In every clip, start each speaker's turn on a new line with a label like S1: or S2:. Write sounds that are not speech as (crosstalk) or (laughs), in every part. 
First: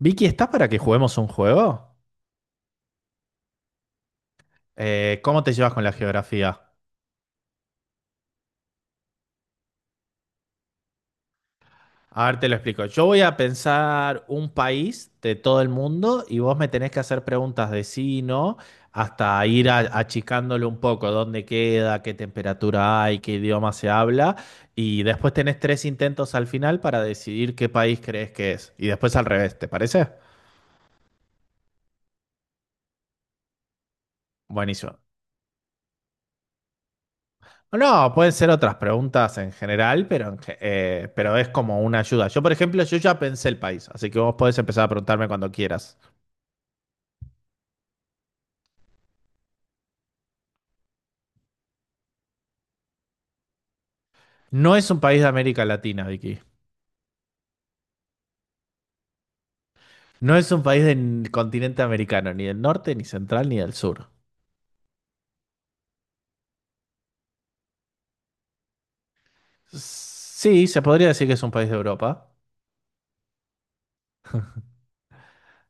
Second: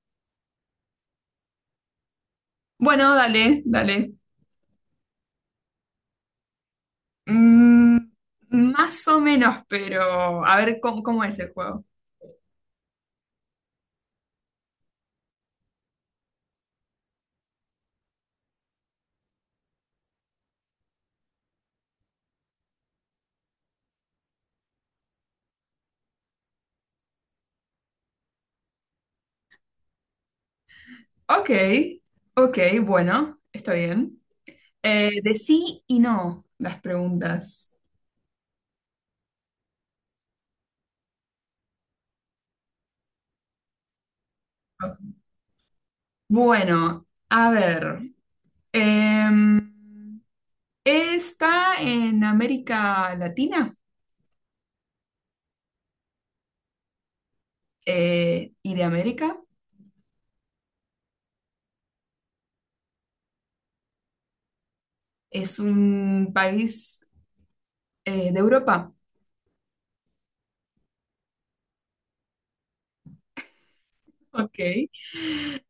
S1: Vicky, ¿estás para que juguemos un juego?
S2: Bueno, dale, dale.
S1: ¿Cómo te llevas con la geografía?
S2: Mm, más o menos, pero a ver cómo es el juego.
S1: A ver, te lo explico. Yo voy a pensar un país de todo el mundo y vos me tenés que hacer preguntas de sí y no, hasta ir achicándole un poco dónde queda, qué temperatura hay, qué idioma se habla. Y después tenés tres intentos al final para decidir qué país crees que es. Y después al revés, ¿te parece?
S2: Ok, ok, bueno, está bien.
S1: Buenísimo.
S2: De sí y no las preguntas.
S1: No, pueden ser otras preguntas en general, pero, pero es como una ayuda. Yo, por ejemplo, yo ya pensé el país, así que vos podés empezar a preguntarme cuando quieras.
S2: Bueno, a ver. em, Está en América Latina
S1: No es un país de América Latina, Vicky.
S2: y de América.
S1: No es un país del continente americano, ni del norte, ni central, ni del sur.
S2: Es un país de Europa.
S1: Sí, se podría decir que es un país de Europa.
S2: Ok.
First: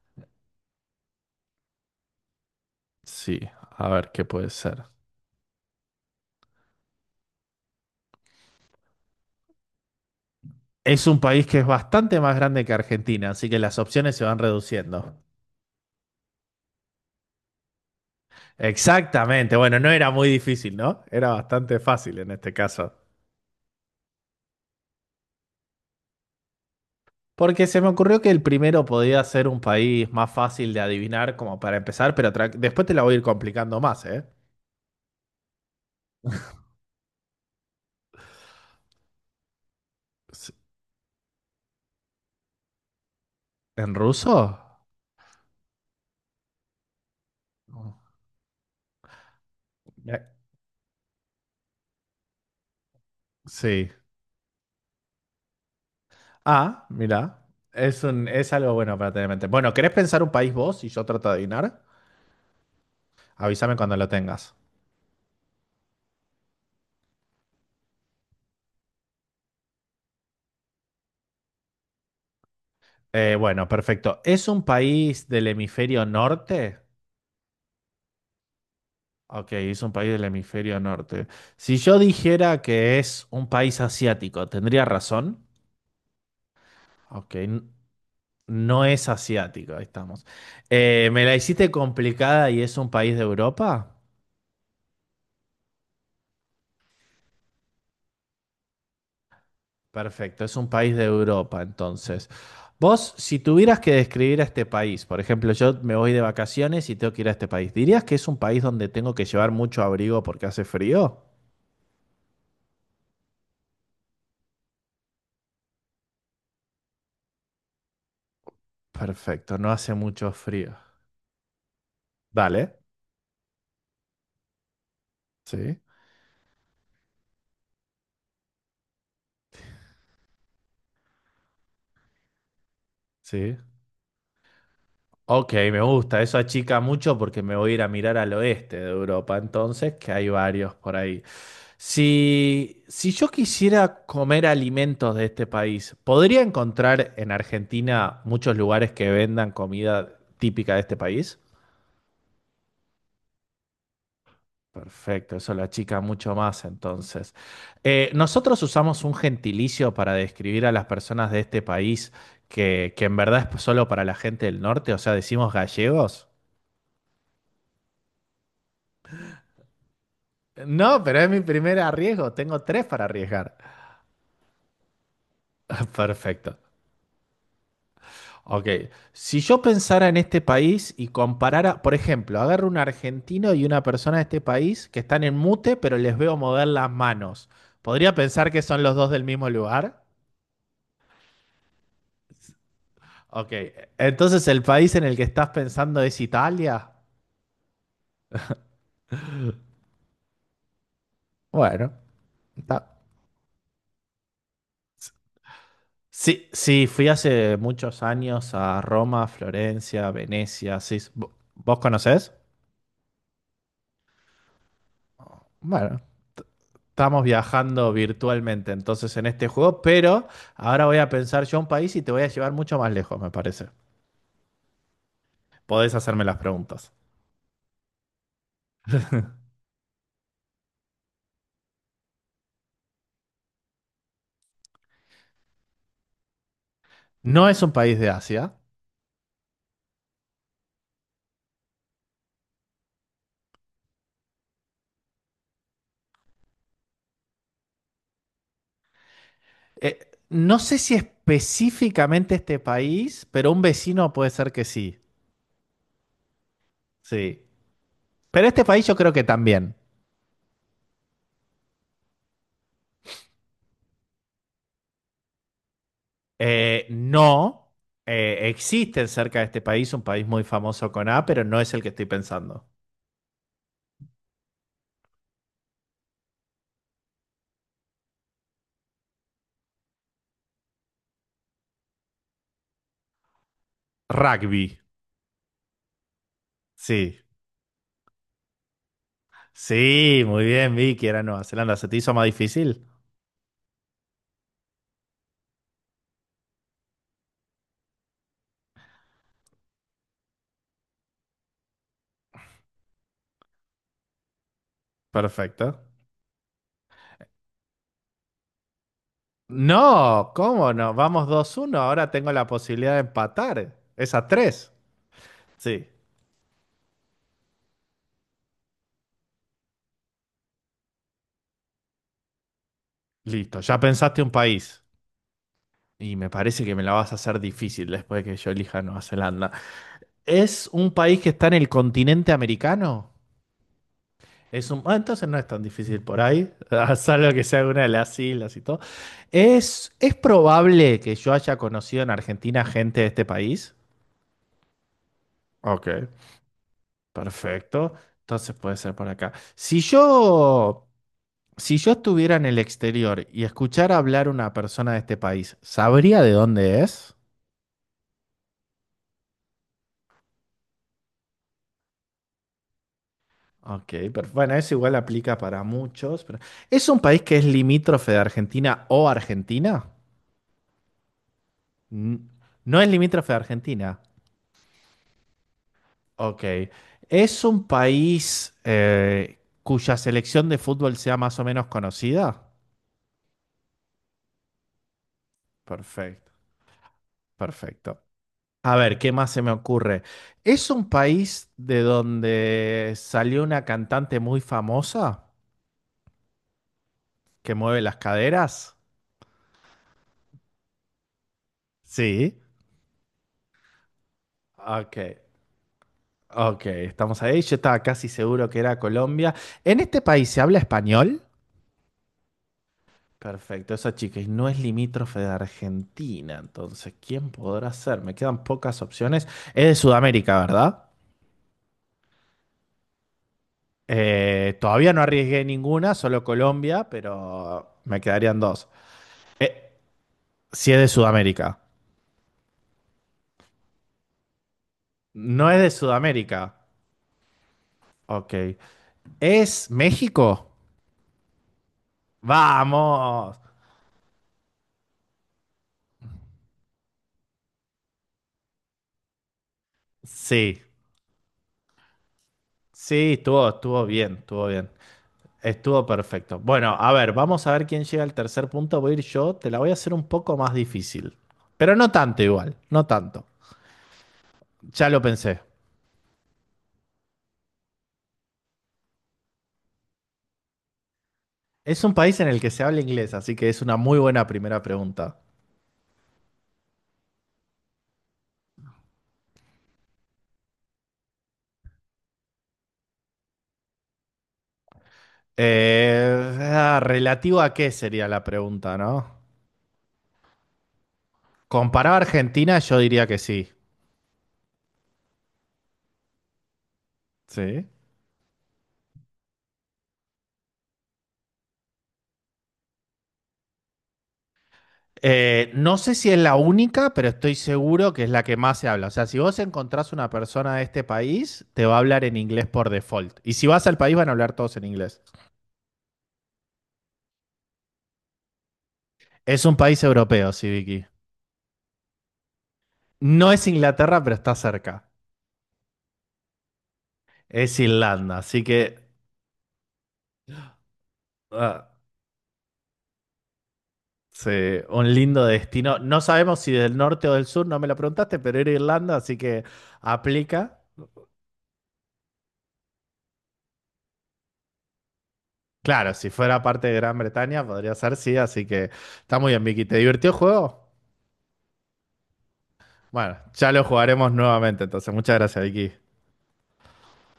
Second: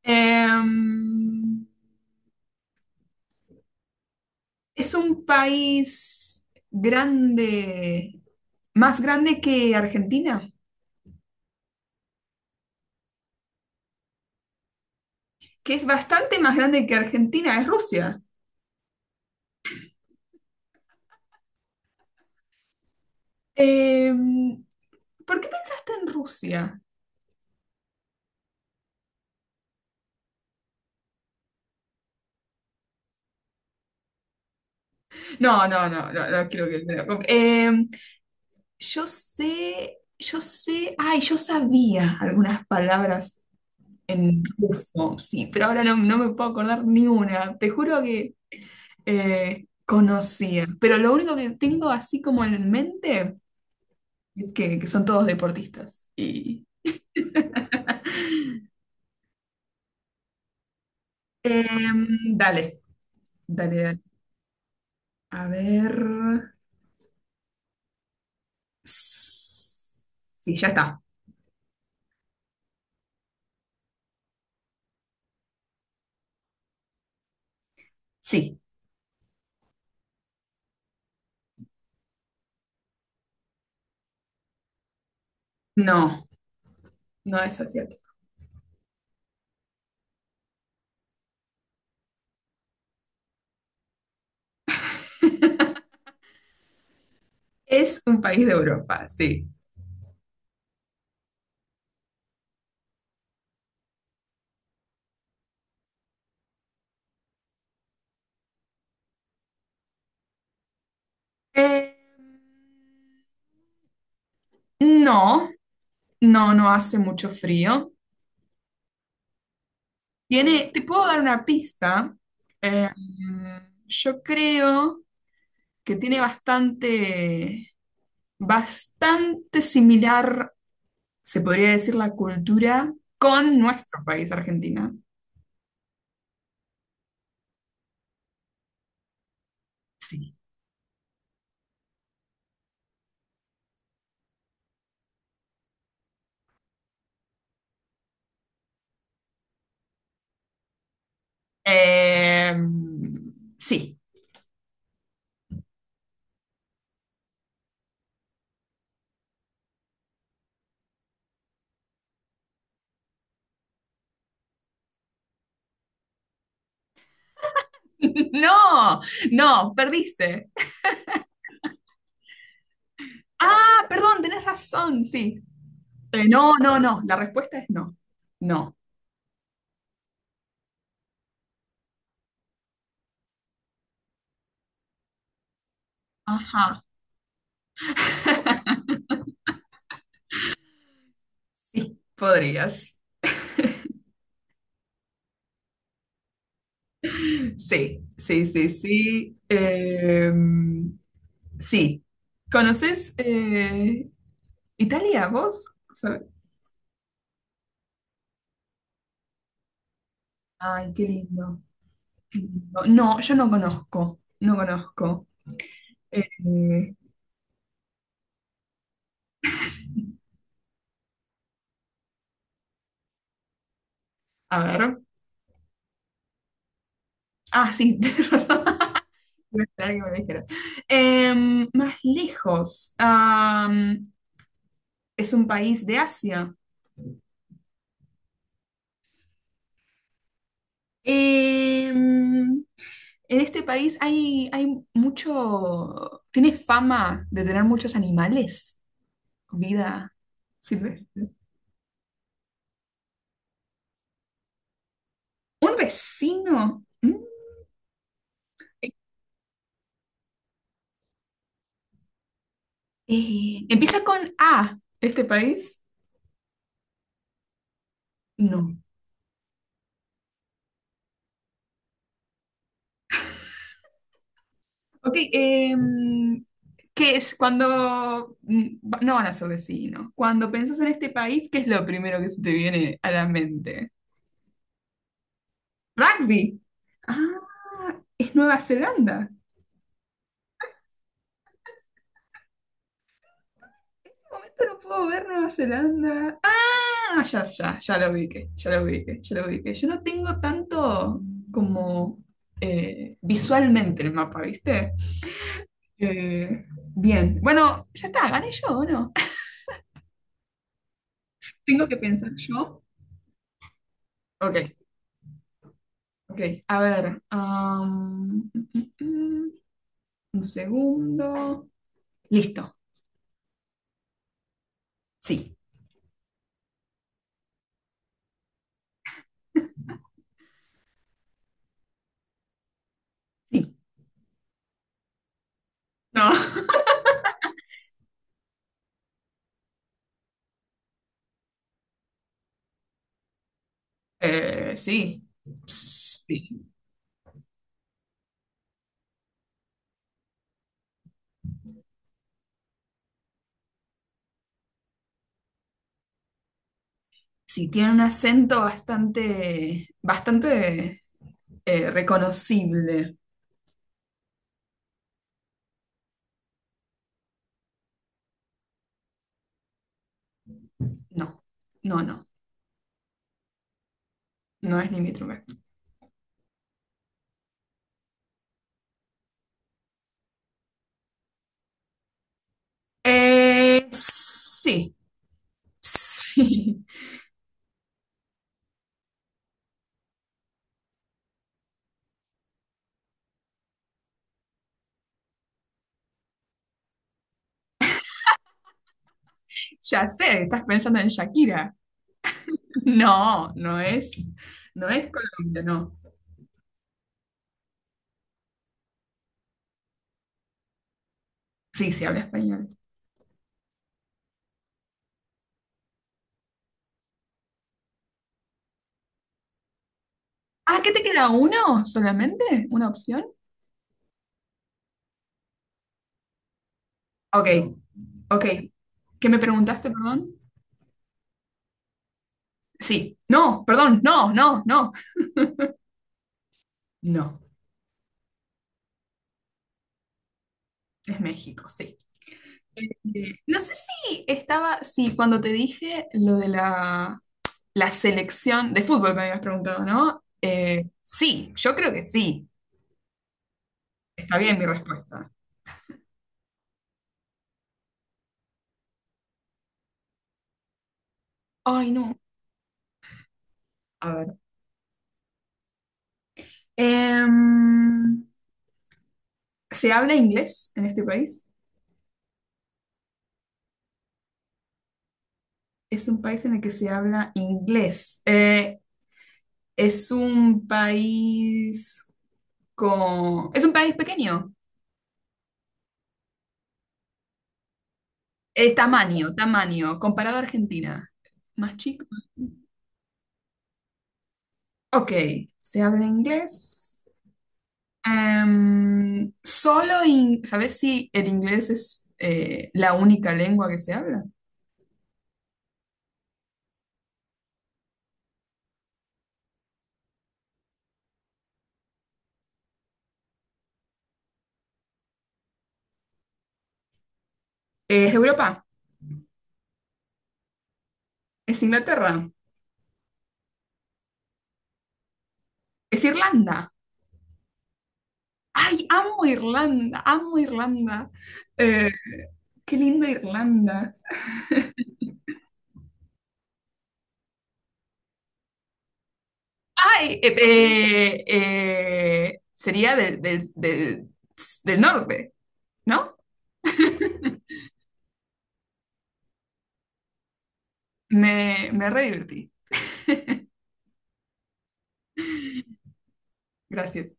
S2: Em,
S1: Sí, a ver qué puede ser.
S2: Es un país grande, más grande que Argentina,
S1: Es un país que es bastante más grande que Argentina, así que las opciones se van reduciendo.
S2: que es bastante más grande que Argentina, es Rusia.
S1: Exactamente, bueno, no era muy difícil, ¿no? Era bastante fácil en este caso.
S2: Em, ¿Por qué pensaste en Rusia?
S1: Porque se me ocurrió que el primero podía ser un país más fácil de adivinar como para empezar, pero después te la voy a ir complicando más, ¿eh?
S2: No, no, no, no, no quiero que me lo yo
S1: S-
S2: sé, ay, yo sabía algunas palabras
S1: ¿En ruso?
S2: en ruso, sí, pero ahora no me puedo acordar ni una. Te juro que
S1: Eh,
S2: conocía, pero lo único que tengo así como en mente...
S1: Sí.
S2: Es que son todos deportistas. Y...
S1: Ah, mira. Es un, es algo
S2: (laughs)
S1: bueno para tener en mente. Bueno, ¿querés pensar un país vos y yo trato de adivinar?
S2: Em, dale,
S1: Avísame
S2: dale,
S1: cuando
S2: dale.
S1: lo tengas.
S2: A ver. Sí, ya está.
S1: Bueno, perfecto. ¿Es un país del hemisferio norte?
S2: Sí.
S1: Ok, es un país del hemisferio norte. Si yo dijera que es un país asiático, ¿tendría razón?
S2: No,
S1: Ok,
S2: no es asiático.
S1: no es asiático, ahí estamos. ¿Me la hiciste complicada y es un país de Europa?
S2: (laughs) Es un país de Europa, sí.
S1: Perfecto, es un país de Europa, entonces. Vos, si tuvieras que describir a este país, por ejemplo, yo me voy de vacaciones y tengo que ir a este país, ¿dirías que es un país donde tengo que llevar mucho abrigo porque hace frío?
S2: Eh, no, no, no hace mucho frío.
S1: Perfecto, no hace mucho
S2: Tiene,
S1: frío.
S2: te puedo dar una pista.
S1: Dale.
S2: Eh, yo creo.
S1: Sí,
S2: Que tiene bastante, bastante similar, se podría decir, la cultura
S1: sí.
S2: con nuestro país, Argentina.
S1: Ok, me gusta. Eso achica mucho porque me voy a ir a mirar al oeste de Europa, entonces, que hay
S2: Sí.
S1: varios por ahí. Si, si yo quisiera comer alimentos de este país, ¿podría encontrar en Argentina muchos lugares que vendan comida típica de este país?
S2: Eh, sí.
S1: Perfecto, eso lo achica mucho más entonces. Nosotros usamos un gentilicio para describir a las personas de este país que en verdad es solo para la gente del norte, o sea, decimos gallegos.
S2: (laughs) No, no, perdiste.
S1: No, pero es mi
S2: (laughs)
S1: primer arriesgo. Tengo tres para arriesgar.
S2: Ah, perdón, tenés razón, sí.
S1: (laughs) Perfecto.
S2: No, no, no, la respuesta es no.
S1: Ok.
S2: No.
S1: Si yo pensara en este país y comparara, por ejemplo, agarro un argentino y una persona de este país que están en mute, pero les veo mover
S2: Ajá.
S1: las manos. ¿Podría pensar que son los dos
S2: (laughs)
S1: del mismo lugar?
S2: Sí, podrías.
S1: Ok. Entonces, ¿el país en el que estás pensando es Italia?
S2: Sí, sí, sí, sí.
S1: Bueno,
S2: Sí.
S1: está.
S2: ¿Conoces Italia, vos? ¿Sabes?
S1: Sí, sí, fui hace muchos años a Roma, Florencia, Venecia.
S2: Ay,
S1: Sí,
S2: qué
S1: ¿Vos
S2: lindo,
S1: vos conocés?
S2: qué lindo. No, yo no conozco, no conozco.
S1: Bueno.
S2: Eh,
S1: Estamos viajando virtualmente entonces en este juego, pero ahora voy a pensar yo un país y te voy a llevar mucho más lejos, me parece.
S2: a ver.
S1: Podés hacerme las preguntas.
S2: Ah, sí, (laughs) tenés razón. Iba a esperar que me lo dijeras. Más lejos. Es un país de Asia.
S1: No es un país de Asia.
S2: Em, En este país hay mucho, tiene fama de tener muchos animales,
S1: Eh,
S2: vida
S1: no sé si
S2: silvestre.
S1: específicamente este país, pero un vecino puede ser que sí.
S2: Un vecino. ¿Mm?
S1: Sí. Pero este país yo creo que también.
S2: Empieza con A, este país.
S1: No.
S2: No.
S1: Existe cerca de este país un país muy famoso con A, pero no es el que estoy pensando.
S2: Ok, ¿qué es cuando... No van a ser vecinos. Cuando pensás en este país, ¿qué es lo primero que se te viene a la mente?
S1: Rugby.
S2: Rugby. Ah,
S1: Sí.
S2: es Nueva Zelanda.
S1: Sí, muy bien, Vicky, era Nueva Zelanda. ¿Se te hizo más difícil?
S2: De momento no puedo ver Nueva Zelanda. Ah, ya, ya, ya lo ubiqué, ya lo ubiqué, ya lo ubiqué. Yo no tengo tanto como visualmente el mapa, ¿viste?
S1: Perfecto.
S2: Eh, bien, bueno, ya está, gané yo, ¿o no?
S1: No, ¿cómo no? Vamos dos
S2: (laughs)
S1: uno.
S2: Tengo que
S1: Ahora tengo
S2: pensar
S1: la
S2: yo.
S1: posibilidad de empatar. Es a
S2: Ok,
S1: 3. Sí.
S2: ok, a ver. Am, mm, mm, mm, un segundo. Listo,
S1: Listo, ya pensaste un país.
S2: sí,
S1: Y me parece que me la vas a hacer difícil después de que yo elija Nueva Zelanda. ¿Es un país que está en el continente americano?
S2: sí.
S1: Es un... ah, entonces no es tan difícil por ahí,
S2: No,
S1: (laughs) salvo que sea una de las islas y todo. ¿Es probable que yo haya conocido en Argentina gente de este país?
S2: (laughs) sí,
S1: Ok.
S2: sí.
S1: Perfecto. Entonces puede ser por acá. Si yo estuviera en el exterior y escuchara hablar una persona de este país, ¿sabría de dónde es?
S2: Sí, tiene un acento bastante, bastante reconocible.
S1: Ok, pero bueno, eso igual aplica para muchos, pero ¿es un país que es limítrofe de Argentina o Argentina?
S2: No, no, no,
S1: N- No es limítrofe de Argentina.
S2: no es limítrofe.
S1: Ok. ¿Es un país cuya selección de fútbol sea más o menos conocida?
S2: Sí,
S1: Perfecto,
S2: sí,
S1: perfecto. A ver, ¿qué más se me ocurre? ¿Es un país de donde salió una cantante muy famosa que mueve las caderas?
S2: (laughs) ya sé, estás pensando en Shakira.
S1: Sí.
S2: (laughs) No, no es, no
S1: Ok,
S2: es Colombia, no.
S1: ok, estamos ahí. Yo estaba casi seguro que era Colombia. ¿En este país se habla español?
S2: Sí, sí, habla español.
S1: Perfecto, esa chica y no es limítrofe de Argentina, entonces, ¿quién podrá ser? Me quedan pocas opciones. Es de Sudamérica,
S2: Ah,
S1: ¿verdad?
S2: ¿qué te queda uno solamente? ¿Una opción?
S1: Todavía no arriesgué ninguna, solo Colombia,
S2: Ok,
S1: pero me quedarían
S2: ok.
S1: dos.
S2: ¿Qué me
S1: Eh,
S2: preguntaste, perdón?
S1: Si es de Sudamérica.
S2: Sí, no, perdón, no, no, no.
S1: No es de Sudamérica.
S2: No,
S1: Ok. ¿Es México?
S2: es México, sí.
S1: Vamos.
S2: No sé si estaba, sí, cuando te dije lo la selección de fútbol me habías preguntado, ¿no?
S1: Sí.
S2: Sí, yo creo que sí.
S1: Sí, estuvo bien,
S2: Está
S1: estuvo
S2: bien mi
S1: bien.
S2: respuesta.
S1: Estuvo perfecto. Bueno, a ver, vamos a ver quién llega al tercer punto. Voy a ir yo. Te la voy a hacer un poco más difícil. Pero
S2: Ay,
S1: no
S2: no.
S1: tanto igual, no tanto.
S2: A ver.
S1: Ya lo pensé.
S2: Em, ¿Se habla inglés en este país?
S1: Es un país en el que se habla inglés, así que es una muy buena primera pregunta.
S2: Es un país en el que se habla inglés. Es un país con... Es un país pequeño.
S1: ¿Relativo a qué sería la
S2: Es
S1: pregunta, no?
S2: tamaño, tamaño, comparado a Argentina. Más
S1: Comparado a
S2: chico.
S1: Argentina, yo diría que sí.
S2: Ok, se habla inglés.
S1: Sí.
S2: Solo, ¿sabes si el inglés es la única lengua que se habla?
S1: No sé si es la única, pero estoy seguro que es la que más se habla. O sea, si vos encontrás una persona de este país, te va a hablar en inglés por default. Y si vas al país, van a hablar todos en inglés.
S2: Es Europa,
S1: Es un país europeo, sí, Vicky.
S2: es Inglaterra,
S1: No es Inglaterra, pero está cerca.
S2: es Irlanda.
S1: Es Irlanda, así que
S2: ¡Ay, amo Irlanda! ¡Amo Irlanda!
S1: ah,
S2: Eh, ¡Qué linda Irlanda!
S1: sí, un lindo destino. No sabemos si del norte o del sur, no me lo preguntaste, pero era Irlanda, así que
S2: Ay,
S1: aplica.
S2: sería del norte,
S1: Claro, si
S2: ¿no?
S1: fuera parte de Gran Bretaña, podría ser sí, así que está muy bien, Vicky. ¿Te divirtió el juego?
S2: Me re divertí.
S1: Bueno, ya lo jugaremos nuevamente, entonces. Muchas gracias, Vicky.
S2: Gracias.